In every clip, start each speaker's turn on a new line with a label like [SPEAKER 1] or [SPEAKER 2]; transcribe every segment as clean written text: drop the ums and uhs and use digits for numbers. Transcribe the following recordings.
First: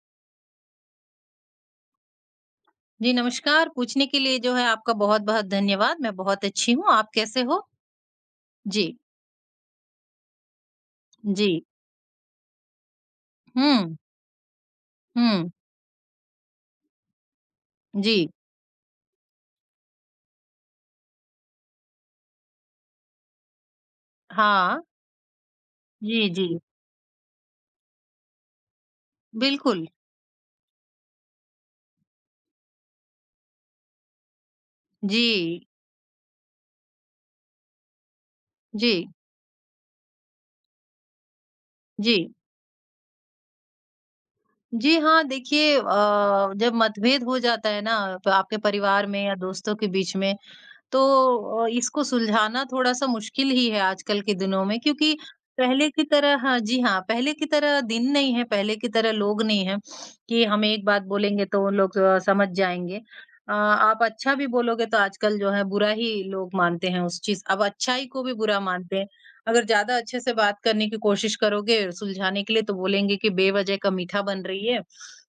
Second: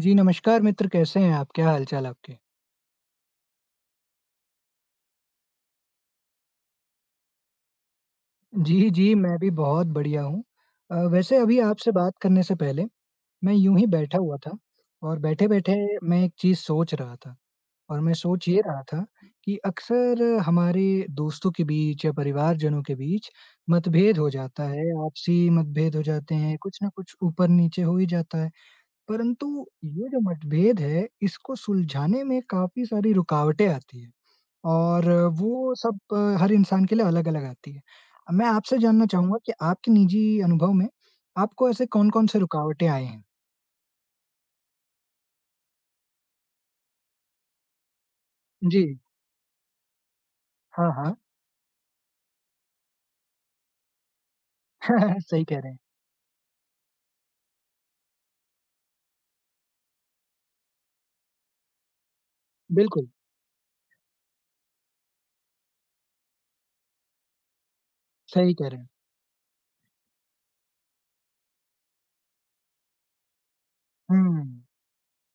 [SPEAKER 1] जी, नमस्कार मित्र कैसे हैं आप? क्या हाल-चाल आपके?
[SPEAKER 2] जी, नमस्कार। पूछने के लिए जो है आपका बहुत-बहुत धन्यवाद। मैं बहुत अच्छी हूँ, आप कैसे हो?
[SPEAKER 1] जी,
[SPEAKER 2] जी,
[SPEAKER 1] जी, मैं भी बहुत बढ़िया हूँ। वैसे
[SPEAKER 2] जी।
[SPEAKER 1] अभी आपसे बात करने से पहले मैं यूँ ही
[SPEAKER 2] हुँ,
[SPEAKER 1] बैठा हुआ था और
[SPEAKER 2] हुँ।
[SPEAKER 1] बैठे-बैठे मैं एक चीज़ सोच रहा था और मैं
[SPEAKER 2] जी।
[SPEAKER 1] सोच ये रहा था कि अक्सर हमारे दोस्तों के बीच या परिवारजनों के बीच मतभेद हो जाता
[SPEAKER 2] हाँ।
[SPEAKER 1] है, आपसी मतभेद हो
[SPEAKER 2] जी,
[SPEAKER 1] जाते हैं,
[SPEAKER 2] जी।
[SPEAKER 1] कुछ न कुछ ऊपर-नीचे हो ही जाता है। परंतु
[SPEAKER 2] बिल्कुल।
[SPEAKER 1] ये जो मतभेद है, इसको सुलझाने में काफ़ी सारी रुकावटें आती हैं। और
[SPEAKER 2] जी,
[SPEAKER 1] वो सब हर इंसान के लिए अलग-अलग आती है। मैं आपसे
[SPEAKER 2] जी,
[SPEAKER 1] जानना चाहूँगा कि आपके निजी अनुभव में आपको ऐसे
[SPEAKER 2] जी।
[SPEAKER 1] कौन-कौन से रुकावटें आए हैं?
[SPEAKER 2] जी हाँ, देखिए जब मतभेद हो जाता है ना प आपके
[SPEAKER 1] जी।
[SPEAKER 2] परिवार में या दोस्तों के बीच में
[SPEAKER 1] हाँ,
[SPEAKER 2] तो
[SPEAKER 1] हाँ।
[SPEAKER 2] इसको सुलझाना थोड़ा-सा मुश्किल ही है आजकल के दिनों में क्योंकि
[SPEAKER 1] सही कह रहे हैं।
[SPEAKER 2] पहले की तरह हाँ, जी हाँ, पहले की तरह दिन नहीं है, पहले की तरह लोग नहीं हैं कि हम एक बात बोलेंगे तो वो लोग समझ जाएँगे।
[SPEAKER 1] बिल्कुल,
[SPEAKER 2] आप अच्छा भी बोलोगे तो आजकल जो है बुरा ही लोग मानते हैं उस चीज़ अब अच्छाई को भी
[SPEAKER 1] सही
[SPEAKER 2] बुरा
[SPEAKER 1] कह रहे हैं।
[SPEAKER 2] मानते हैं। अगर ज़्यादा अच्छे से बात करने की कोशिश करोगे सुलझाने के लिए तो बोलेंगे कि बेवजह का मीठा बन
[SPEAKER 1] हुँ।
[SPEAKER 2] रही है,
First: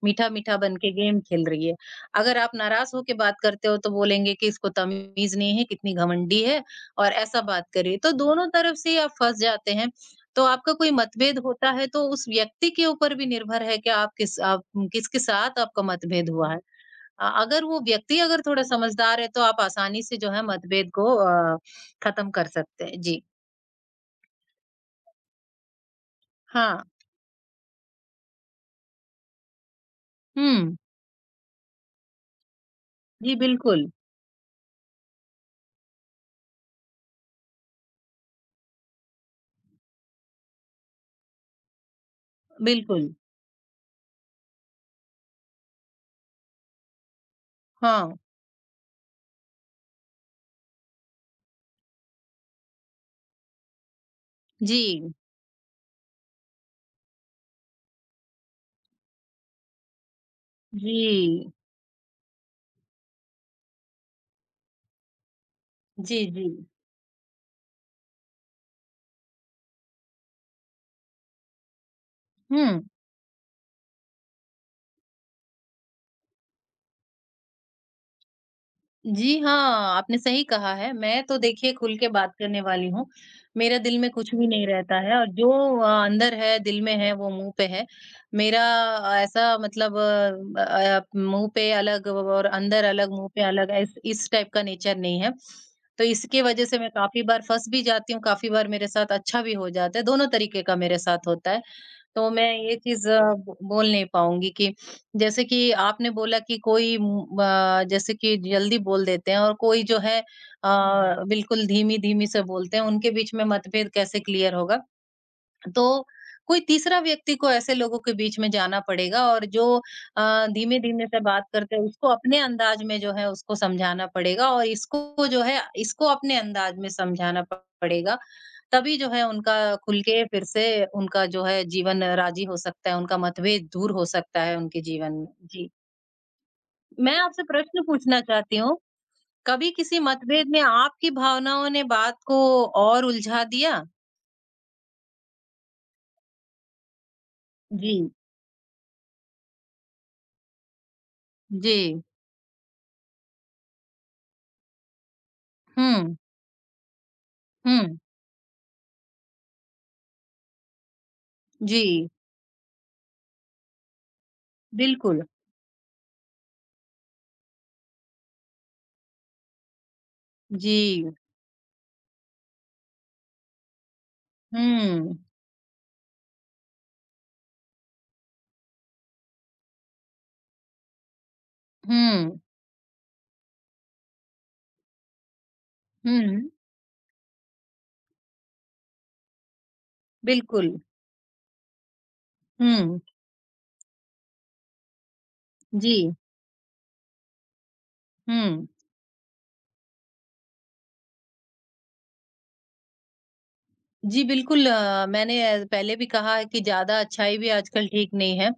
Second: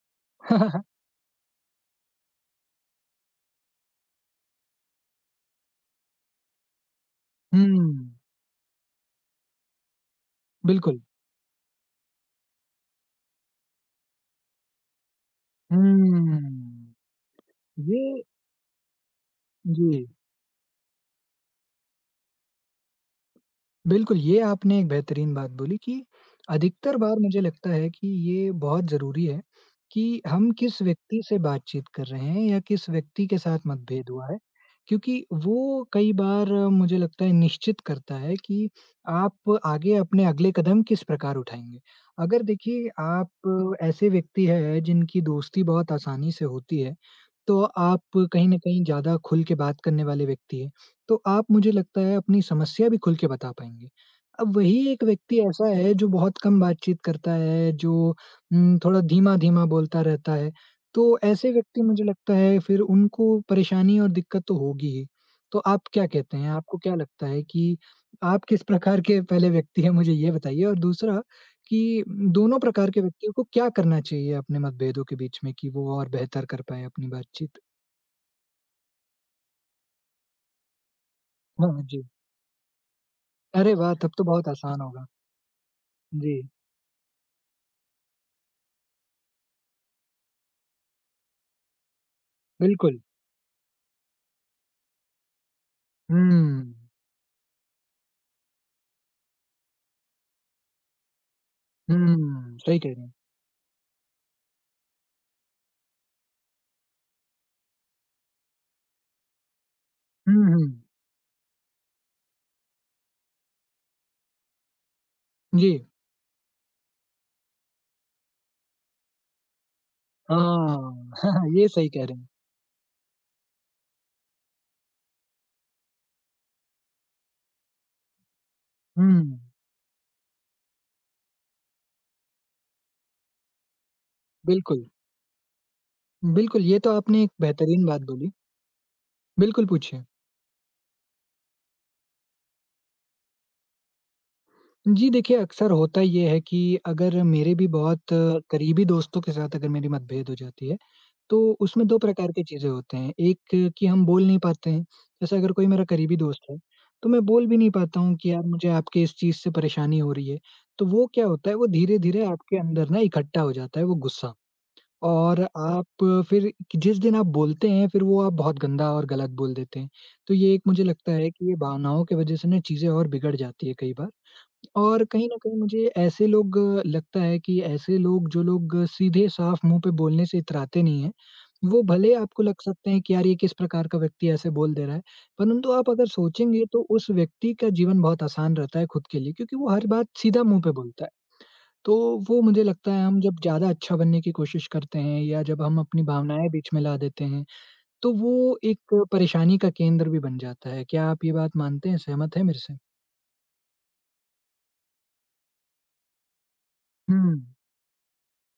[SPEAKER 2] मीठा-मीठा बन
[SPEAKER 1] हुँ,
[SPEAKER 2] के गेम खेल रही है। अगर आप नाराज़ होके बात करते हो तो बोलेंगे कि इसको तमीज़ नहीं है, कितनी घमंडी है और ऐसा बात कर रही है। तो दोनों तरफ से ही आप फँस जाते हैं। तो आपका कोई
[SPEAKER 1] बिल्कुल।
[SPEAKER 2] मतभेद होता है तो उस व्यक्ति के ऊपर भी निर्भर है कि आप किसके साथ आपका मतभेद हुआ है।
[SPEAKER 1] हुँ।
[SPEAKER 2] अगर वो व्यक्ति
[SPEAKER 1] ये
[SPEAKER 2] अगर थोड़ा समझदार है तो आप
[SPEAKER 1] जी।
[SPEAKER 2] आसानी से जो है मतभेद को खत्म कर सकते हैं। जी।
[SPEAKER 1] बिल्कुल, ये आपने एक बेहतरीन बात बोली कि
[SPEAKER 2] हाँ।
[SPEAKER 1] अधिकतर बार मुझे लगता है कि ये बहुत ज़रूरी है कि हम
[SPEAKER 2] हुँ।
[SPEAKER 1] किस व्यक्ति से बातचीत कर रहे हैं या किस व्यक्ति
[SPEAKER 2] जी,
[SPEAKER 1] के साथ
[SPEAKER 2] बिल्कुल।
[SPEAKER 1] मतभेद हुआ है, क्योंकि वो कई बार मुझे लगता है निश्चित करता है कि आप आगे अपने अगले कदम किस प्रकार उठाएँगे। अगर देखिए
[SPEAKER 2] बिल्कुल।
[SPEAKER 1] आप ऐसे व्यक्ति हैं जिनकी दोस्ती बहुत आसानी से होती है, तो आप
[SPEAKER 2] हाँ।
[SPEAKER 1] कहीं न कहीं ज़्यादा खुल के बात करने वाले व्यक्ति हैं। तो आप मुझे लगता है अपनी समस्या भी खुल के बता पाएँगे। अब वही एक
[SPEAKER 2] जी।
[SPEAKER 1] व्यक्ति ऐसा है जो बहुत कम बातचीत करता है, जो थोड़ा धीमा-धीमा बोलता रहता है,
[SPEAKER 2] जी।
[SPEAKER 1] तो ऐसे व्यक्ति मुझे लगता है फिर उनको परेशानी और दिक्कत तो होगी ही। तो आप क्या
[SPEAKER 2] जी,
[SPEAKER 1] कहते
[SPEAKER 2] जी।
[SPEAKER 1] हैं? आपको क्या लगता है कि आप किस प्रकार के पहले व्यक्ति हैं मुझे ये बताइए? और दूसरा कि दोनों
[SPEAKER 2] हुँ।
[SPEAKER 1] प्रकार के व्यक्तियों को क्या करना चाहिए अपने मतभेदों के बीच में कि वो और बेहतर कर पाएँ अपनी बातचीत?
[SPEAKER 2] जी हाँ, आपने सही कहा है। मैं तो देखिए
[SPEAKER 1] हाँ
[SPEAKER 2] खुल
[SPEAKER 1] जी।
[SPEAKER 2] के बात करने वाली हूँ।
[SPEAKER 1] अरे
[SPEAKER 2] मेरे
[SPEAKER 1] वाह!
[SPEAKER 2] दिल में
[SPEAKER 1] तब तो
[SPEAKER 2] कुछ भी
[SPEAKER 1] बहुत
[SPEAKER 2] नहीं
[SPEAKER 1] आसान
[SPEAKER 2] रहता
[SPEAKER 1] होगा।
[SPEAKER 2] है और जो अंदर
[SPEAKER 1] जी।
[SPEAKER 2] है, दिल में है, वो मुँह पे है। मेरा ऐसा मतलब मुँह पे अलग और अंदर
[SPEAKER 1] बिल्कुल।
[SPEAKER 2] अलग, मुँह पे अलग इस टाइप का नेचर नहीं है। तो
[SPEAKER 1] हुँ,
[SPEAKER 2] इसकी वज़ह से मैं काफ़ी बार फँस भी जाती हूँ, काफ़ी बार मेरे साथ अच्छा भी हो जाता है, दोनों तरीके का मेरे साथ होता है। तो मैं
[SPEAKER 1] हुँ,
[SPEAKER 2] ये
[SPEAKER 1] सही कह रहे
[SPEAKER 2] चीज़
[SPEAKER 1] हैं।
[SPEAKER 2] ब बोल नहीं पाऊँगी कि जैसे कि आपने बोला कि कोई जैसे कि जल्दी बोल देते हैं और कोई जो है
[SPEAKER 1] हुँ, हुँ।
[SPEAKER 2] बिल्कुल धीमी-धीमी से बोलते हैं, उनके बीच में मतभेद कैसे क्लियर होगा? तो
[SPEAKER 1] जी,
[SPEAKER 2] कोई तीसरा व्यक्ति को ऐसे लोगों के बीच में जाना पड़ेगा और जो धीमे-धीमे
[SPEAKER 1] हाँ,
[SPEAKER 2] से बात
[SPEAKER 1] हाँ, ये
[SPEAKER 2] करते हैं
[SPEAKER 1] सही कह
[SPEAKER 2] उसको
[SPEAKER 1] रहे हैं।
[SPEAKER 2] अपने अंदाज में जो है उसको समझाना पड़ेगा और इसको जो है इसको अपने अंदाज में समझाना प पड़ेगा। तभी जो है
[SPEAKER 1] हुँ,
[SPEAKER 2] उनका खुल के फिर से उनका जो है जीवन राज़ी हो सकता है, उनका मतभेद दूर हो सकता है उनके
[SPEAKER 1] बिल्कुल,
[SPEAKER 2] जीवन में। जी।
[SPEAKER 1] बिल्कुल, ये तो
[SPEAKER 2] मैं
[SPEAKER 1] आपने एक
[SPEAKER 2] आपसे प्रश्न
[SPEAKER 1] बेहतरीन बात
[SPEAKER 2] पूछना
[SPEAKER 1] बोली।
[SPEAKER 2] चाहती हूँ,
[SPEAKER 1] बिल्कुल,
[SPEAKER 2] कभी किसी
[SPEAKER 1] पूछिए।
[SPEAKER 2] मतभेद में आपकी भावनाओं ने बात को और उलझा दिया?
[SPEAKER 1] जी देखिए, अक्सर होता ये है कि अगर मेरे भी
[SPEAKER 2] जी।
[SPEAKER 1] बहुत करीबी दोस्तों के साथ अगर मेरी मतभेद हो जाती है, तो
[SPEAKER 2] जी।
[SPEAKER 1] उसमें 2 प्रकार की चीज़ें होते हैं। कि हम बोल नहीं पाते हैं, जैसे अगर कोई मेरा
[SPEAKER 2] हुँ,
[SPEAKER 1] करीबी दोस्त है, तो मैं बोल भी नहीं
[SPEAKER 2] हुँ।
[SPEAKER 1] पाता हूँ कि यार मुझे आपके इस चीज़ से परेशानी हो रही है। तो वो क्या होता है, वो
[SPEAKER 2] जी,
[SPEAKER 1] धीरे-धीरे आपके अंदर ना इकट्ठा हो जाता है वो गुस्सा
[SPEAKER 2] बिल्कुल।
[SPEAKER 1] और आप फिर जिस दिन आप बोलते हैं, फिर वो आप बहुत गंदा और गलत बोल देते हैं। तो ये एक मुझे
[SPEAKER 2] जी,
[SPEAKER 1] लगता है कि ये भावनाओं की वज़ह से ना चीज़ें और बिगड़ जाती है कई बार। और
[SPEAKER 2] हुँ,
[SPEAKER 1] कहीं न कहीं मुझे ऐसे लोग अ, लगता है कि ऐसे लोग जो लोग सीधे साफ मुँह पे बोलने से इतराते नहीं हैं, वो भले
[SPEAKER 2] हुँ,
[SPEAKER 1] आपको लग सकते हैं कि यार ये किस प्रकार का व्यक्ति ऐसे बोल दे रहा है, परंतु आप अगर
[SPEAKER 2] हुँ,
[SPEAKER 1] सोचेंगे तो उस व्यक्ति का जीवन बहुत आसान रहता है खुद के लिए क्योंकि वो हर बात सीधा मुँह पे
[SPEAKER 2] बिल्कुल,
[SPEAKER 1] बोलता है। तो वो मुझे लगता
[SPEAKER 2] हुँ,
[SPEAKER 1] है हम जब ज़्यादा अच्छा बनने की कोशिश करते हैं या जब हम
[SPEAKER 2] जी,
[SPEAKER 1] अपनी भावनाएँ बीच में ला देते हैं, तो वो
[SPEAKER 2] हुँ।
[SPEAKER 1] एक परेशानी का केंद्र भी बन जाता है। क्या आप ये बात मानते हैं, सहमत हैं मेरे से?
[SPEAKER 2] जी, बिल्कुल मैंने पहले भी कहा है कि ज़्यादा अच्छाई
[SPEAKER 1] हुँ।
[SPEAKER 2] भी आजकल ठीक नहीं है।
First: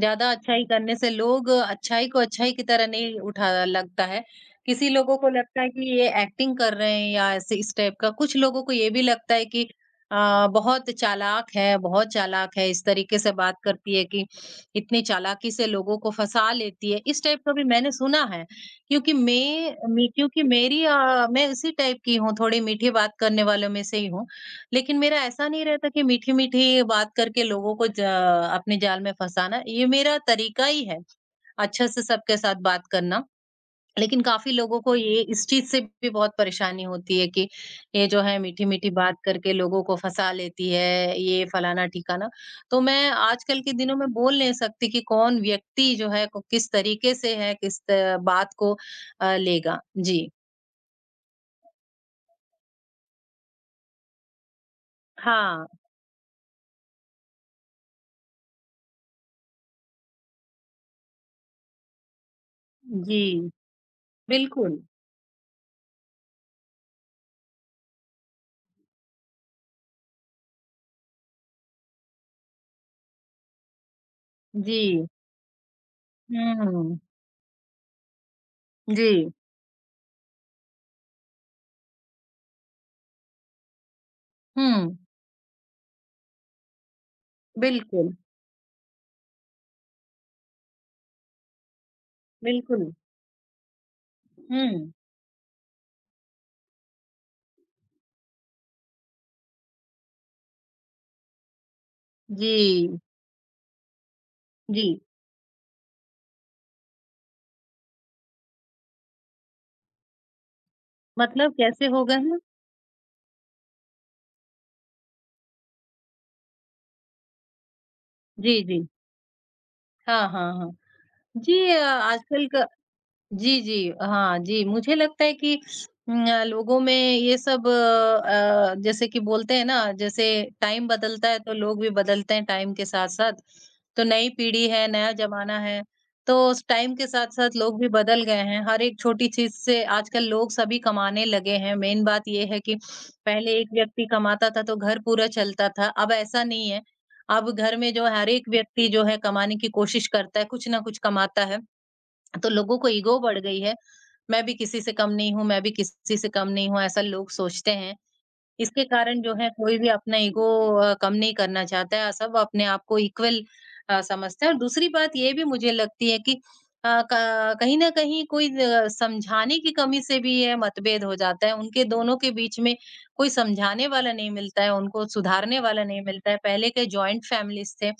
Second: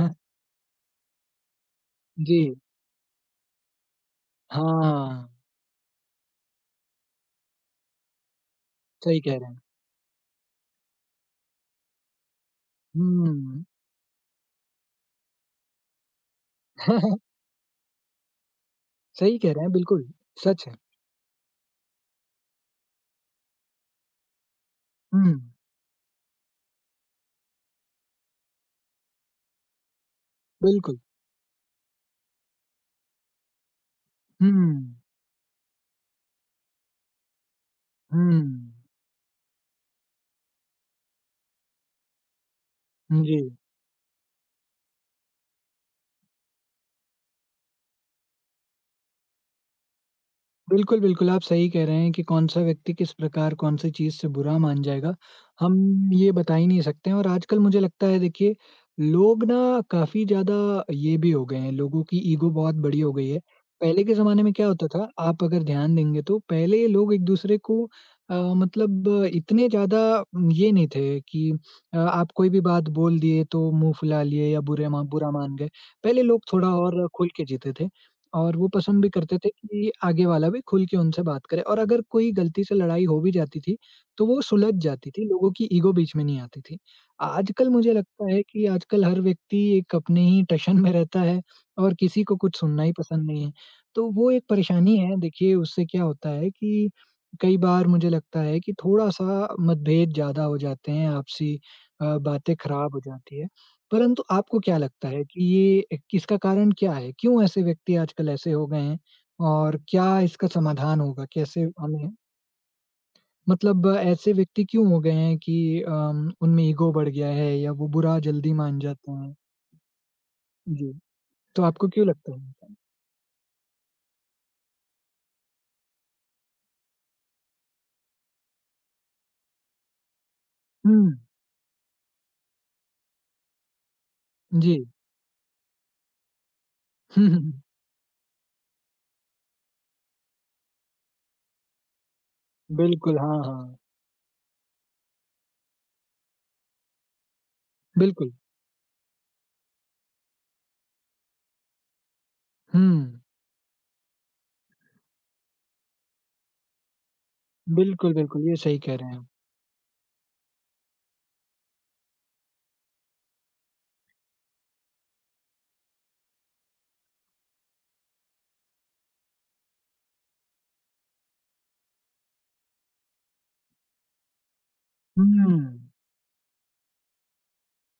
[SPEAKER 2] ज़्यादा अच्छाई करने से लोग अच्छाई को
[SPEAKER 1] जी।
[SPEAKER 2] अच्छाई की तरह नहीं उठा लगता है। किसी लोगों को
[SPEAKER 1] हाँ,
[SPEAKER 2] लगता है कि ये एक्टिंग कर रहे हैं या ऐसे इस टाइप का। कुछ लोगों को ये भी
[SPEAKER 1] सही
[SPEAKER 2] लगता
[SPEAKER 1] कह
[SPEAKER 2] है
[SPEAKER 1] रहे हैं।
[SPEAKER 2] कि अ, बहुत चालाक है, इस तरीके से बात
[SPEAKER 1] हुँ।
[SPEAKER 2] करती है कि इतनी चालाकी से लोगों को फँसा लेती है। इस टाइप का भी मैंने सुना है, क्योंकि
[SPEAKER 1] सही कह रहे हैं, बिल्कुल,
[SPEAKER 2] मैं क्योंकि
[SPEAKER 1] सच है।
[SPEAKER 2] मेरी अ, मैं इसी टाइप की हूँ, थोड़ी मीठी बात करने वालों में से ही हूँ। लेकिन मेरा
[SPEAKER 1] हुँ,
[SPEAKER 2] ऐसा नहीं रहता कि मीठी-मीठी बात करके लोगों को ज अपने जाल में फँसाना, ये मेरा तरीका ही है,
[SPEAKER 1] बिल्कुल।
[SPEAKER 2] अच्छे से सबके साथ बात करना। लेकिन काफ़ी लोगों
[SPEAKER 1] हुँ,
[SPEAKER 2] को ये इस चीज़ से भी बहुत परेशानी होती है कि ये जो
[SPEAKER 1] हुँ,
[SPEAKER 2] है मीठी-मीठी बात करके लोगों को फँसा लेती है, ये फलाना-ठिकाना। तो मैं
[SPEAKER 1] जी।
[SPEAKER 2] आजकल के दिनों में बोल नहीं सकती कि कौन व्यक्ति जो है को किस तरीके से है, किस त बात को लेगा। जी।
[SPEAKER 1] बिल्कुल, बिल्कुल, आप सही कह रहे हैं कि कौन-सा व्यक्ति किस प्रकार कौन-सी चीज़ से बुरा मान जाएगा,
[SPEAKER 2] हाँ,
[SPEAKER 1] हम ये बता ही नहीं सकते हैं और आजकल मुझे लगता है देखिए, लोग ना काफ़ी ज़्यादा ये भी हो गए हैं, लोगों की ईगो बहुत बड़ी हो
[SPEAKER 2] जी,
[SPEAKER 1] गई है। पहले के ज़माने में क्या
[SPEAKER 2] बिल्कुल।
[SPEAKER 1] होता था, आप अगर ध्यान देंगे तो पहले लोग एक-दूसरे को इतने ज़्यादा ये नहीं थे कि आप कोई भी बात बोल दिए तो मुँह फुला लिए या बुरे मा
[SPEAKER 2] जी।
[SPEAKER 1] बुरा मान गए। पहले लोग
[SPEAKER 2] हुँ,
[SPEAKER 1] थोड़ा
[SPEAKER 2] हुँ।
[SPEAKER 1] और खुल के जीते थे। और वो पसंद
[SPEAKER 2] जी।
[SPEAKER 1] भी करते थे कि आगे वाला भी खुल के उनसे बात करे और अगर कोई गलती से लड़ाई हो भी जाती थी, तो वो सुलझ
[SPEAKER 2] हुँ,
[SPEAKER 1] जाती थी, लोगों की ईगो बीच में नहीं आती थी। आजकल मुझे
[SPEAKER 2] बिल्कुल,
[SPEAKER 1] लगता है कि आजकल हर व्यक्ति एक अपने ही टशन में रहता है और किसी को कुछ सुनना
[SPEAKER 2] बिल्कुल।
[SPEAKER 1] ही पसंद नहीं है। तो वो एक
[SPEAKER 2] हुँ,
[SPEAKER 1] परेशानी है देखिए उससे क्या होता है कि कई बार मुझे लगता है कि थोड़ा-सा मतभेद ज़्यादा हो जाते हैं, बातें खराब
[SPEAKER 2] जी,
[SPEAKER 1] हो जाती है। परंतु आपको क्या
[SPEAKER 2] जी,
[SPEAKER 1] लगता है कि ये किसका कारण क्या है? क्यों ऐसे व्यक्ति आजकल ऐसे हो गए हैं? और क्या इसका समाधान होगा?
[SPEAKER 2] मतलब
[SPEAKER 1] कैसे
[SPEAKER 2] कैसे हो
[SPEAKER 1] हमें
[SPEAKER 2] गए हैं?
[SPEAKER 1] मतलब ऐसे व्यक्ति क्यों हो गए हैं कि उनमें ईगो बढ़ गया है या वो बुरा जल्दी
[SPEAKER 2] जी,
[SPEAKER 1] मान
[SPEAKER 2] जी।
[SPEAKER 1] जाते हैं?
[SPEAKER 2] हाँ, हाँ, हाँ।
[SPEAKER 1] जी,
[SPEAKER 2] जी,
[SPEAKER 1] तो
[SPEAKER 2] अ,
[SPEAKER 1] आपको क्यों लगता
[SPEAKER 2] आजकल क
[SPEAKER 1] है?
[SPEAKER 2] जी, जी। हाँ जी, मुझे लगता है कि लोगों में ये सब जैसे कि बोलते हैं ना, जैसे टाइम
[SPEAKER 1] हुँ,
[SPEAKER 2] बदलता है तो लोग भी बदलते हैं टाइम के साथ-साथ। तो नई पीढ़ी
[SPEAKER 1] जी।
[SPEAKER 2] है, नया ज़माना है, तो उस टाइम के
[SPEAKER 1] हुँ, हुँ,
[SPEAKER 2] साथ-साथ
[SPEAKER 1] हुँ।
[SPEAKER 2] लोग भी बदल गए हैं। हर एक छोटी चीज़ से आजकल लोग सभी कमाने लगे हैं। मेन बात ये है कि
[SPEAKER 1] बिल्कुल, हाँ,
[SPEAKER 2] पहले एक
[SPEAKER 1] हाँ।
[SPEAKER 2] व्यक्ति कमाता था तो घर पूरा चलता था, अब ऐसा नहीं है। अब घर में जो हर
[SPEAKER 1] बिल्कुल।
[SPEAKER 2] एक व्यक्ति जो है कमाने की कोशिश करता है, कुछ ना कुछ कमाता है। तो लोगों
[SPEAKER 1] हुँ।
[SPEAKER 2] को ईगो बढ़ गई है, मैं भी किसी से कम नहीं हूँ, मैं भी किसी से कम नहीं हूँ, ऐसा लोग सोचते हैं।
[SPEAKER 1] बिल्कुल, बिल्कुल, ये सही
[SPEAKER 2] इसके
[SPEAKER 1] कह रहे हैं
[SPEAKER 2] कारण
[SPEAKER 1] आप।
[SPEAKER 2] जो है कोई भी अपना ईगो कम नहीं करना चाहता है, सब अपने आप को इक्वल समझते हैं और दूसरी बात ये भी मुझे लगती है कि अ, क कहीं न कहीं कोई समझाने की कमी से भी ये मतभेद हो जाता है, उनके दोनों के बीच में कोई समझाने वाला नहीं मिलता है, उनको
[SPEAKER 1] हुँ,
[SPEAKER 2] सुधारने वाला नहीं मिलता है, पहले के जॉइंट फैमिलीज़ थे,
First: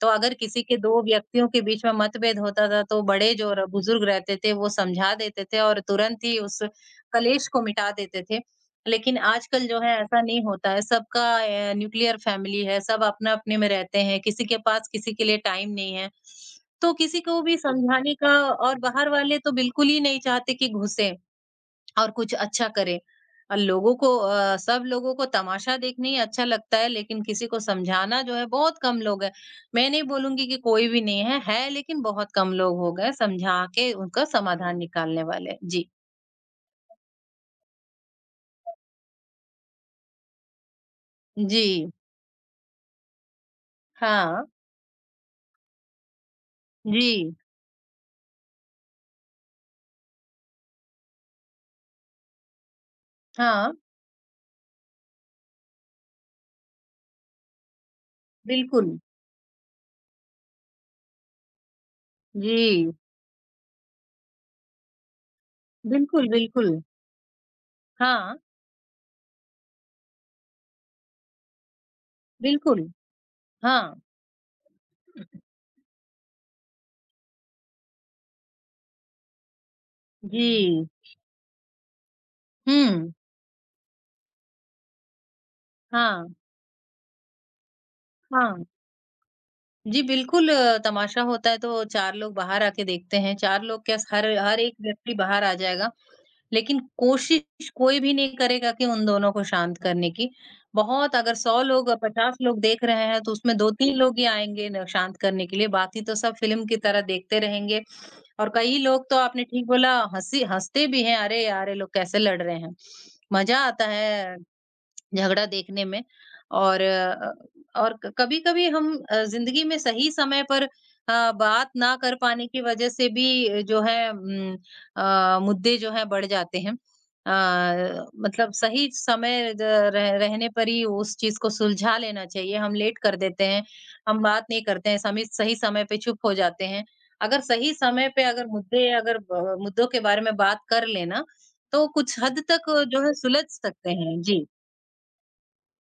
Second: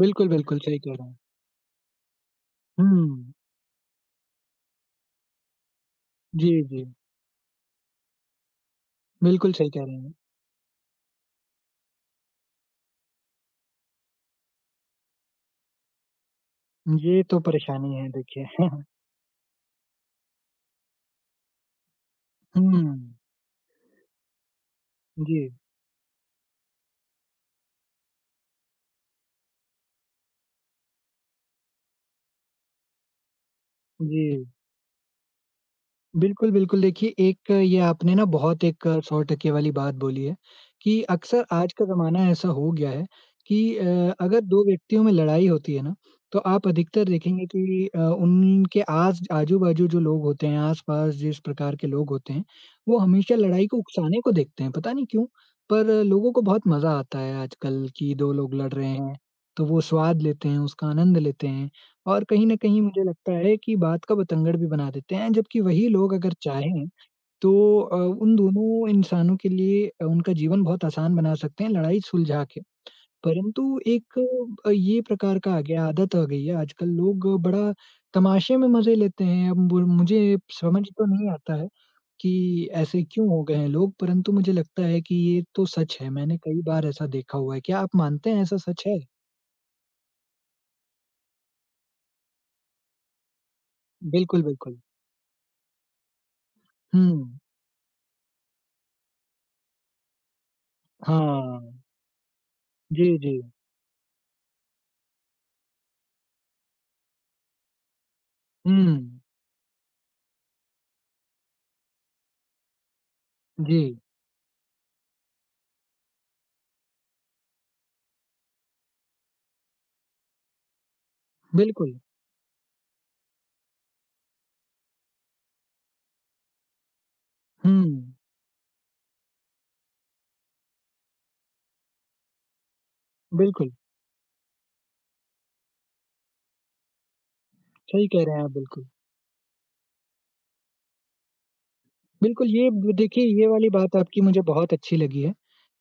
[SPEAKER 2] तो
[SPEAKER 1] बिल्कुल,
[SPEAKER 2] अगर
[SPEAKER 1] बिल्कुल
[SPEAKER 2] किसी के
[SPEAKER 1] सही कह
[SPEAKER 2] 2
[SPEAKER 1] रहे हैं।
[SPEAKER 2] व्यक्तियों के बीच में मतभेद होता था, तो बड़े
[SPEAKER 1] हुँ,
[SPEAKER 2] जो र बुज़ुर्ग रहते थे, वो समझा देते थे और तुरंत ही
[SPEAKER 1] जी,
[SPEAKER 2] उस
[SPEAKER 1] जी।
[SPEAKER 2] कलेश को मिटा देते थे। लेकिन
[SPEAKER 1] बिल्कुल
[SPEAKER 2] आजकल
[SPEAKER 1] सही
[SPEAKER 2] जो
[SPEAKER 1] कह
[SPEAKER 2] है
[SPEAKER 1] रहे हैं।
[SPEAKER 2] ऐसा नहीं होता है, सबका न्यूक्लियर फैमिली है, सब अपने-अपने में रहते हैं, किसी के पास किसी के लिए टाइम नहीं है। तो किसी
[SPEAKER 1] ये
[SPEAKER 2] को
[SPEAKER 1] तो
[SPEAKER 2] भी
[SPEAKER 1] परेशानी है
[SPEAKER 2] समझाने का
[SPEAKER 1] देखिए।
[SPEAKER 2] और बाहर वाले तो बिल्कुल ही नहीं चाहते कि घुसे और कुछ
[SPEAKER 1] हुँ,
[SPEAKER 2] अच्छा करें। सब लोगों को
[SPEAKER 1] जी,
[SPEAKER 2] तमाशा देखना ही अच्छा लगता है, लेकिन किसी को समझाना जो है बहुत कम लोग हैं। मैं नहीं बोलूँगी कि कोई भी नहीं है, है लेकिन बहुत कम लोग हो गए समझा के
[SPEAKER 1] जी।
[SPEAKER 2] उनका समाधान निकालने वाले। जी।
[SPEAKER 1] बिल्कुल, बिल्कुल देखिए एक ये आपने ना बहुत एक 100 टके वाली बात बोली है कि अक्सर आज का
[SPEAKER 2] जी।
[SPEAKER 1] ज़माना ऐसा हो गया है कि अगर
[SPEAKER 2] हाँ।
[SPEAKER 1] 2 व्यक्तियों में लड़ाई होती है ना, तो आप अधिकतर
[SPEAKER 2] जी।
[SPEAKER 1] देखेंगे कि उनके आस आजू-बाजू जो लोग होते हैं, आस-पास जिस प्रकार के लोग होते हैं, वो हमेशा लड़ाई
[SPEAKER 2] हाँ।
[SPEAKER 1] को उकसाने को देखते हैं, पता नहीं क्यों? पर लोगों को बहुत मज़ा आता है आजकल कि 2 लोग लड़ रहे
[SPEAKER 2] बिल्कुल,
[SPEAKER 1] हैं, तो वो स्वाद लेते हैं, उसका आनंद लेते हैं। और कहीं न कहीं
[SPEAKER 2] जी।
[SPEAKER 1] मुझे लगता है कि बात का बतंगड़ भी बना देते हैं, जबकि वही लोग
[SPEAKER 2] बिल्कुल,
[SPEAKER 1] अगर
[SPEAKER 2] बिल्कुल।
[SPEAKER 1] चाहें तो अ, उन
[SPEAKER 2] हाँ,
[SPEAKER 1] दोनों इंसानों के लिए उनका जीवन बहुत आसान बना सकते हैं लड़ाई सुलझा के।
[SPEAKER 2] बिल्कुल,
[SPEAKER 1] परंतु
[SPEAKER 2] हाँ।
[SPEAKER 1] एक ये प्रकार का आ गया आदत आ गई है आजकल लोग बड़ा तमाशे में मज़े लेते हैं। अब बुर मुझे समझ
[SPEAKER 2] जी,
[SPEAKER 1] तो नहीं आता है कि ऐसे
[SPEAKER 2] हुँ,
[SPEAKER 1] क्यों हो गए हैं लोग, परंतु मुझे लगता है कि ये तो सच है।
[SPEAKER 2] हाँ,
[SPEAKER 1] मैंने कई बार ऐसा देखा हुआ है। क्या आप मानते हैं ऐसा
[SPEAKER 2] हाँ।
[SPEAKER 1] सच है?
[SPEAKER 2] जी, बिल्कुल तमाशा होता है तो 4 लोग बाहर आके देखते हैं, 4 लोग क्या हर
[SPEAKER 1] बिल्कुल,
[SPEAKER 2] हर एक
[SPEAKER 1] बिल्कुल।
[SPEAKER 2] व्यक्ति बाहर आ जाएगा, लेकिन
[SPEAKER 1] हुँ।
[SPEAKER 2] कोशिश कोई भी नहीं करेगा कि उन दोनों को शांत करने की। बहुत अगर 100
[SPEAKER 1] हाँ।
[SPEAKER 2] लोग 50 लोग देख रहे
[SPEAKER 1] जी,
[SPEAKER 2] हैं तो
[SPEAKER 1] जी।
[SPEAKER 2] उसमें 2-3 लोग ही आएँगे न शांत करने के लिए, बाकी तो सब फ़िल्म की तरह देखते रहेंगे और
[SPEAKER 1] हुँ,
[SPEAKER 2] कई लोग तो आपने ठीक बोला हँसी हँसते भी हैं, अरे यार! ये लोग कैसे लड़ रहे हैं। मज़ा
[SPEAKER 1] जी,
[SPEAKER 2] आता है झगड़ा देखने में और अ, और कभी-कभी हम ज़िंदगी में सही समय पर बात ना
[SPEAKER 1] बिल्कुल।
[SPEAKER 2] कर पाने की वज़ह से भी जो है मुद्दे जो हैं बढ़ जाते हैं।
[SPEAKER 1] हुँ,
[SPEAKER 2] मतलब सही समय द रह रहने पर ही उस चीज़ को सुलझा लेना चाहिए। हम लेट कर देते हैं,
[SPEAKER 1] बिल्कुल,
[SPEAKER 2] हम बात नहीं करते हैं, समी सही समय पे चुप हो जाते हैं। अगर सही
[SPEAKER 1] सही
[SPEAKER 2] समय पे
[SPEAKER 1] कह रहे हैं
[SPEAKER 2] अगर
[SPEAKER 1] आप बिल्कुल।
[SPEAKER 2] मुद्दे अगर ब मुद्दों के बारे में बात कर लेना, तो कुछ हद
[SPEAKER 1] बिल्कुल, ये
[SPEAKER 2] तक
[SPEAKER 1] ब
[SPEAKER 2] जो है
[SPEAKER 1] देखिए
[SPEAKER 2] सुलझ
[SPEAKER 1] ये वाली
[SPEAKER 2] सकते
[SPEAKER 1] बात
[SPEAKER 2] हैं।
[SPEAKER 1] आपकी मुझे
[SPEAKER 2] जी,
[SPEAKER 1] बहुत अच्छी लगी है,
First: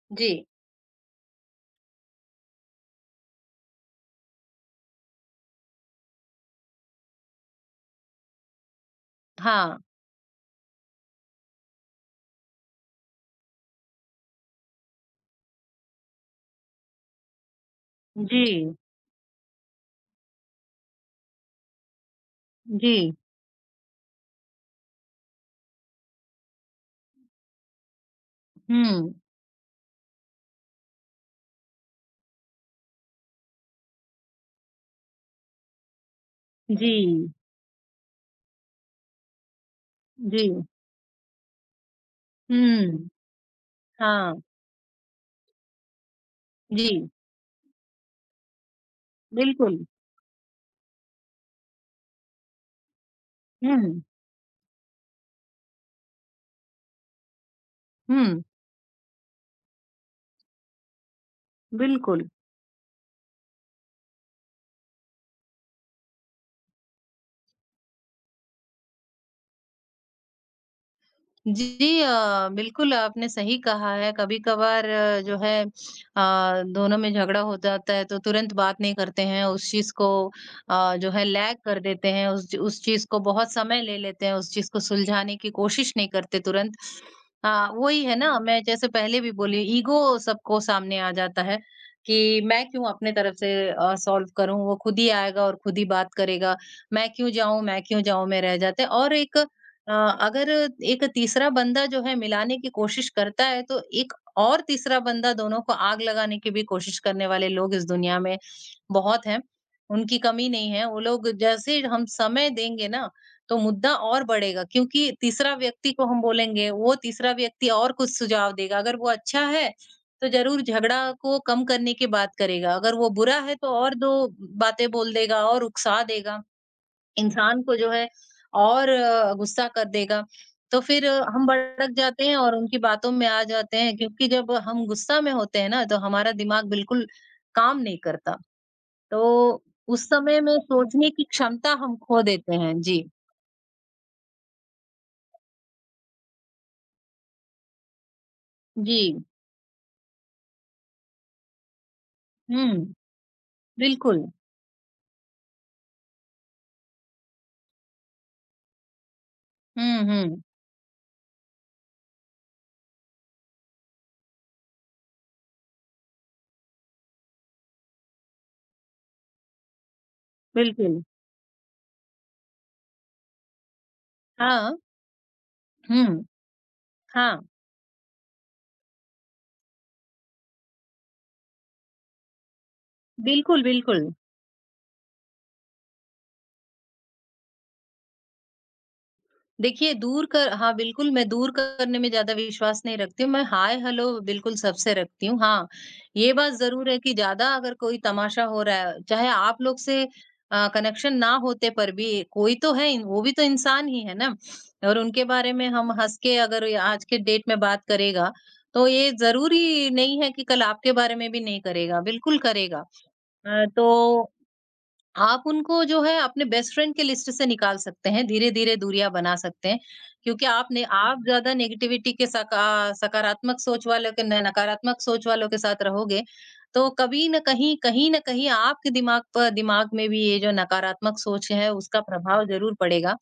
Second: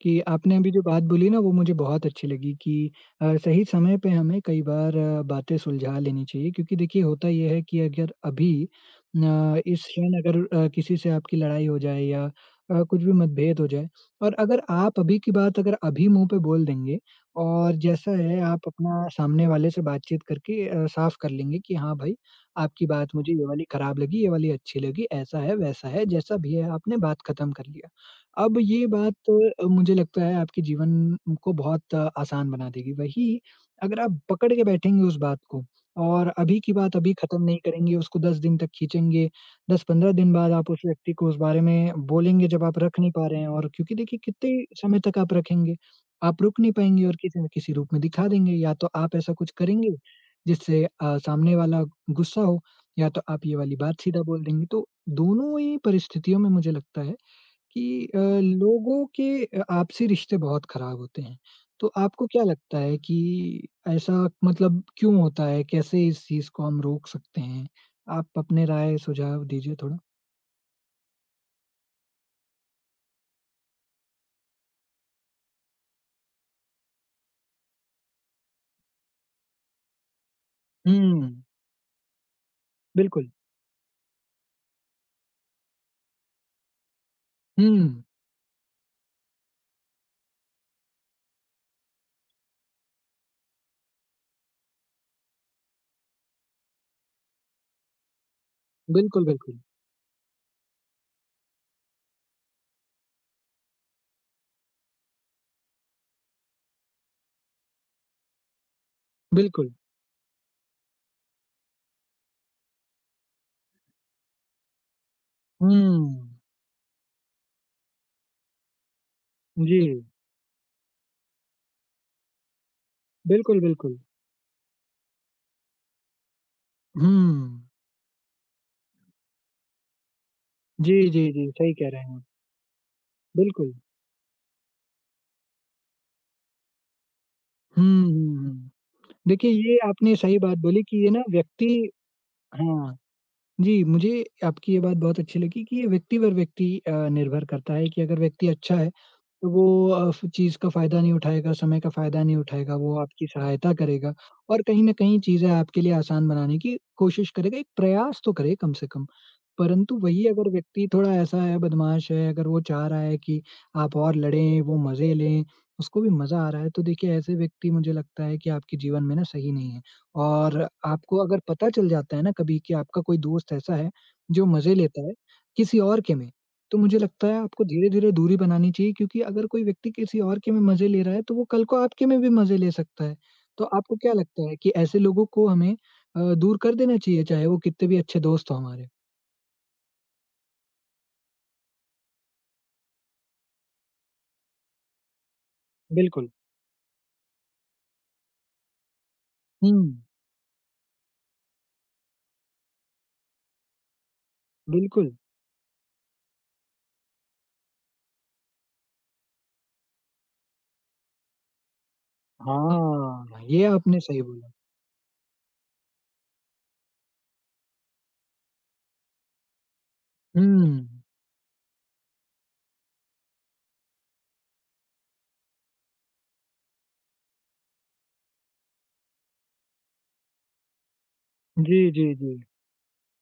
[SPEAKER 1] कि
[SPEAKER 2] जी।
[SPEAKER 1] आपने अभी जो बात बोली ना वो मुझे बहुत अच्छी लगी कि सही समय पे हमें कई बार बातें सुलझा लेनी चाहिए क्योंकि देखिए होता ये है कि अगर अभी
[SPEAKER 2] हाँ,
[SPEAKER 1] इस क्षण अगर किसी से आपकी लड़ाई हो जाए या कुछ भी मतभेद हो जाए और अगर आप अभी की बात अगर अभी मुँह पे बोल देंगे और जैसा है आप
[SPEAKER 2] जी,
[SPEAKER 1] अपना सामने वाले से बातचीत करके साफ कर लेंगे कि हाँ भाई आपकी
[SPEAKER 2] जी,
[SPEAKER 1] बात मुझे ये वाली खराब लगी, ये वाली अच्छी लगी, ऐसा है, वैसा है, जैसा भी है आपने बात खत्म कर लिया। अब ये
[SPEAKER 2] हुँ,
[SPEAKER 1] बात मुझे लगता है आपके जीवन को बहुत आसान बना देगी। वहीं अगर आप पकड़ के बैठेंगे उस बात को और अभी की बात अभी
[SPEAKER 2] जी,
[SPEAKER 1] खत्म नहीं करेंगे, उसको 10 दिन तक खींचेंगे, 10-15 दिन
[SPEAKER 2] जी,
[SPEAKER 1] बाद आप उस व्यक्ति को उस बारे में बोलेंगे जब आप रख
[SPEAKER 2] हुँ,
[SPEAKER 1] नहीं पा रहे हैं और क्योंकि देखिए
[SPEAKER 2] हाँ,
[SPEAKER 1] कितने समय तक आप रखेंगे? आप रुक नहीं पाएँगे
[SPEAKER 2] जी,
[SPEAKER 1] और किसी न किसी रूप में दिखा देंगे या तो आप ऐसा कुछ
[SPEAKER 2] बिल्कुल,
[SPEAKER 1] करेंगे जिससे सामने वाला गुस्सा हो या तो आप ये वाली
[SPEAKER 2] हुँ,
[SPEAKER 1] बात सीधा बोल देंगे। तो दोनों ही परिस्थितियों में मुझे लगता है कि अ,
[SPEAKER 2] हुँ,
[SPEAKER 1] लोगों के अ, आपसी रिश्ते बहुत खराब होते हैं। तो
[SPEAKER 2] बिल्कुल।
[SPEAKER 1] आपको क्या लगता है कि ऐसा मतलब क्यों होता है? कैसे इस चीज़ को हम रोक सकते हैं? आप अपने राय सुझाव दीजिए थोड़ा।
[SPEAKER 2] जी, बिल्कुल आपने सही कहा है, कभी-कभार जो है दोनों में झगड़ा हो जाता है तो तुरंत बात नहीं करते हैं, उस चीज़ को जो है
[SPEAKER 1] हुँ,
[SPEAKER 2] लैग कर देते हैं, उस चीज़ को
[SPEAKER 1] बिल्कुल।
[SPEAKER 2] बहुत समय ले लेते हैं, उस चीज़ को सुलझाने की कोशिश नहीं करते तुरंत। हाँ,
[SPEAKER 1] हुँ,
[SPEAKER 2] वही है ना मैं जैसे पहले भी बोली ईगो सबको सामने आ जाता है कि मैं क्यों अपने तरफ से सॉल्व करूं वो खुद ही आएगा और खुद ही बात करेगा मैं क्यों जाऊं में रह जाते हैं।
[SPEAKER 1] बिल्कुल,
[SPEAKER 2] अगर एक तीसरा बंदा जो है मिलाने की कोशिश करता है तो एक और तीसरा बंदा दोनों को आग लगाने की भी कोशिश करने वाले लोग इस दुनिया में बहुत हैं
[SPEAKER 1] बिल्कुल।
[SPEAKER 2] उनकी कमी नहीं है वो लोग जैसे हम समय देंगे ना तो मुद्दा और बढ़ेगा क्योंकि तीसरा
[SPEAKER 1] हुँ,
[SPEAKER 2] व्यक्ति को हम बोलेंगे, वो तीसरा व्यक्ति और कुछ सुझाव देगा। अगर वो अच्छा है,
[SPEAKER 1] जी, जी।
[SPEAKER 2] तो ज़रूर झगड़ा को कम करने की बात करेगा। अगर वो बुरा है
[SPEAKER 1] बिल्कुल,
[SPEAKER 2] तो और
[SPEAKER 1] बिल्कुल।
[SPEAKER 2] 2 बातें बोल देगा और उकसा देगा। इंसान
[SPEAKER 1] हुँ।
[SPEAKER 2] को जो है और गुस्सा कर देगा। तो
[SPEAKER 1] जी,
[SPEAKER 2] फिर हम
[SPEAKER 1] जी, सही कह
[SPEAKER 2] भड़क
[SPEAKER 1] रहे हैं आप।
[SPEAKER 2] जाते हैं और उनकी बातों में आ
[SPEAKER 1] बिल्कुल।
[SPEAKER 2] जाते हैं क्योंकि जब हम गुस्सा में होते हैं ना, तो हमारा दिमाग बिल्कुल काम नहीं
[SPEAKER 1] हुँ,
[SPEAKER 2] करता।
[SPEAKER 1] हुँ। देखिए,
[SPEAKER 2] तो
[SPEAKER 1] ये
[SPEAKER 2] उस
[SPEAKER 1] आपने सही
[SPEAKER 2] समय में
[SPEAKER 1] बात बोली कि
[SPEAKER 2] सोचने
[SPEAKER 1] ये ना
[SPEAKER 2] की
[SPEAKER 1] व्यक्ति
[SPEAKER 2] क्षमता हम खो देते हैं।
[SPEAKER 1] हाँ,
[SPEAKER 2] जी।
[SPEAKER 1] जी, मुझे आपकी ये बात बहुत अच्छी लगी कि ये व्यक्ति पर व्यक्ति निर्भर करता है कि अगर व्यक्ति अच्छा है,
[SPEAKER 2] जी।
[SPEAKER 1] तो वो अ, फ चीज़ का फ़ायदा नहीं उठाएगा, समय का फ़ायदा नहीं उठाएगा,
[SPEAKER 2] हुँ,
[SPEAKER 1] वो आपकी सहायता करेगा
[SPEAKER 2] बिल्कुल।
[SPEAKER 1] और कहीं न कहीं चीज़ें आपके लिए आसान बनाने की कोशिश करेगा, एक प्रयास तो करे कम से कम। परंतु
[SPEAKER 2] हुँ,
[SPEAKER 1] वही
[SPEAKER 2] हुँ,
[SPEAKER 1] अगर व्यक्ति थोड़ा ऐसा है, बदमाश है, अगर वो चाह रहा है कि आप और लड़ें, वो मज़े लें, उसको भी मज़ा आ रहा है, तो देखिए ऐसे व्यक्ति मुझे लगता है कि आपके जीवन में ना सही नहीं है। और
[SPEAKER 2] बिल्कुल।
[SPEAKER 1] आपको अगर पता चल जाता है ना कभी कि आपका कोई दोस्त ऐसा है, जो
[SPEAKER 2] हाँ,
[SPEAKER 1] मज़े लेता है किसी और के
[SPEAKER 2] हुँ,
[SPEAKER 1] में, तो मुझे लगता है
[SPEAKER 2] हाँ,
[SPEAKER 1] आपको धीरे-धीरे दूरी बनानी चाहिए क्योंकि अगर कोई व्यक्ति किसी और के में मज़े ले रहा है, तो वो कल को आपके में भी मज़े ले सकता है।
[SPEAKER 2] बिल्कुल,
[SPEAKER 1] तो आपको
[SPEAKER 2] बिल्कुल।
[SPEAKER 1] क्या लगता है कि ऐसे लोगों को हमें दूर कर देना चाहिए चाहे वो कितने भी अच्छे दोस्त हों हमारे?
[SPEAKER 2] देखिए दूर कर हाँ, बिल्कुल मैं दूर करने में ज़्यादा विश्वास नहीं रखती हूँ, मैं हाय हेलो बिल्कुल सबसे रखती हूँ। हाँ,
[SPEAKER 1] बिल्कुल।
[SPEAKER 2] ये बात ज़रूर है कि ज़्यादा अगर कोई तमाशा हो रहा है, चाहे आप
[SPEAKER 1] हुँ,
[SPEAKER 2] लोग से कनेक्शन ना होते पर भी कोई तो है, वो भी तो इंसान ही है ना और
[SPEAKER 1] बिल्कुल।
[SPEAKER 2] उनके बारे में हम हँस के अगर ये आज के डेट में बात करेगा, तो ये ज़रूरी नहीं है कि कल आपके बारे में भी नहीं करेगा, बिल्कुल करेगा।
[SPEAKER 1] हाँ, ये आपने सही
[SPEAKER 2] तो
[SPEAKER 1] बोला।
[SPEAKER 2] आप उनको जो है अपने बेस्ट फ्रेंड के लिस्ट से निकाल सकते हैं, धीरे-धीरे दूरियाँ बना सकते हैं। क्योंकि आप ने
[SPEAKER 1] हुँ।
[SPEAKER 2] आप ज़्यादा नेगेटिविटी के सका सकारात्मक सोच वालों के न नकारात्मक सोच वालों के साथ रहोगे, तो कभी न कहीं, कहीं न कहीं आपके दिमाग में भी ये जो नकारात्मक सोच है,
[SPEAKER 1] जी,
[SPEAKER 2] उसका
[SPEAKER 1] जी।
[SPEAKER 2] प्रभाव ज़रूर पड़ेगा।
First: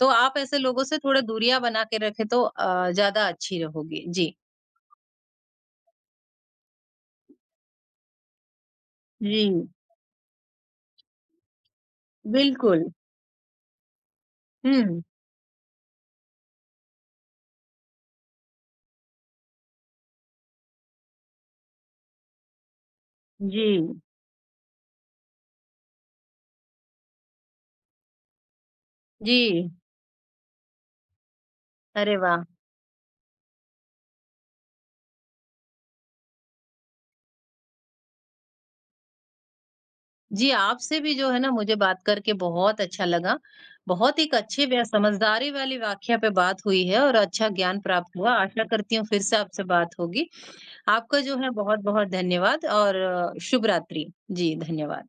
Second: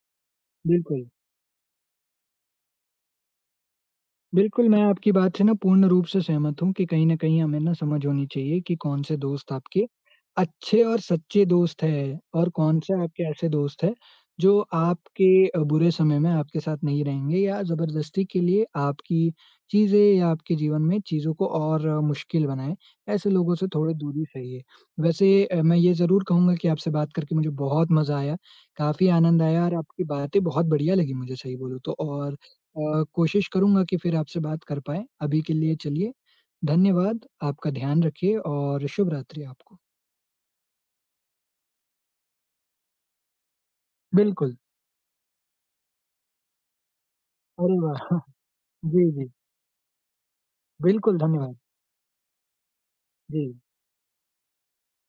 [SPEAKER 2] तो आप ऐसे लोगों से
[SPEAKER 1] बिल्कुल।
[SPEAKER 2] थोड़ा दूरियाँ बना के रखें तो ज़्यादा अच्छी रहोगी। जी।
[SPEAKER 1] बिल्कुल, मैं आपकी बात से ना पूर्ण रूप से सहमत हूँ कि कहीं न कहीं हमें ना समझ होनी चाहिए कि कौन-से दोस्त
[SPEAKER 2] जी,
[SPEAKER 1] आपके अच्छे और सच्चे दोस्त हैं और
[SPEAKER 2] बिल्कुल।
[SPEAKER 1] कौन-से आपके ऐसे दोस्त हैं, जो
[SPEAKER 2] हुँ।
[SPEAKER 1] आपके बुरे समय में आपके साथ नहीं रहेंगे या ज़बरदस्ती के लिए आपकी चीज़ें या आपके जीवन में चीज़ों को और मुश्किल बनाएँ। ऐसे लोगों
[SPEAKER 2] जी,
[SPEAKER 1] से थोड़ी दूरी सही है। वैसे मैं ये ज़रूर कहूँगा कि आपसे बात करके मुझे बहुत मज़ा आया, काफ़ी आनंद आया
[SPEAKER 2] जी।
[SPEAKER 1] और आपकी बातें बहुत बढ़िया लगी मुझे सही बोलूँ तो
[SPEAKER 2] अरे
[SPEAKER 1] और
[SPEAKER 2] वाह!
[SPEAKER 1] कोशिश करूँगा कि फिर आपसे बात कर पाएँ। अभी के लिए चलिए, धन्यवाद, आपका ध्यान रखिए और शुभ रात्रि आपको।
[SPEAKER 2] जी, आपसे भी जो है ना मुझे बात करके बहुत अच्छा लगा। बहुत एक
[SPEAKER 1] बिल्कुल,
[SPEAKER 2] अच्छे व समझदारी वाली वाकया पे बात हुई है और अच्छा
[SPEAKER 1] अरे
[SPEAKER 2] ज्ञान
[SPEAKER 1] वाह!
[SPEAKER 2] प्राप्त हुआ। आशा करती हूँ
[SPEAKER 1] जी,
[SPEAKER 2] फिर
[SPEAKER 1] जी।
[SPEAKER 2] से आपसे बात होगी।
[SPEAKER 1] बिल्कुल,
[SPEAKER 2] आपका जो है
[SPEAKER 1] धन्यवाद।
[SPEAKER 2] बहुत-बहुत धन्यवाद और
[SPEAKER 1] जी।
[SPEAKER 2] शुभ रात्रि। जी, धन्यवाद।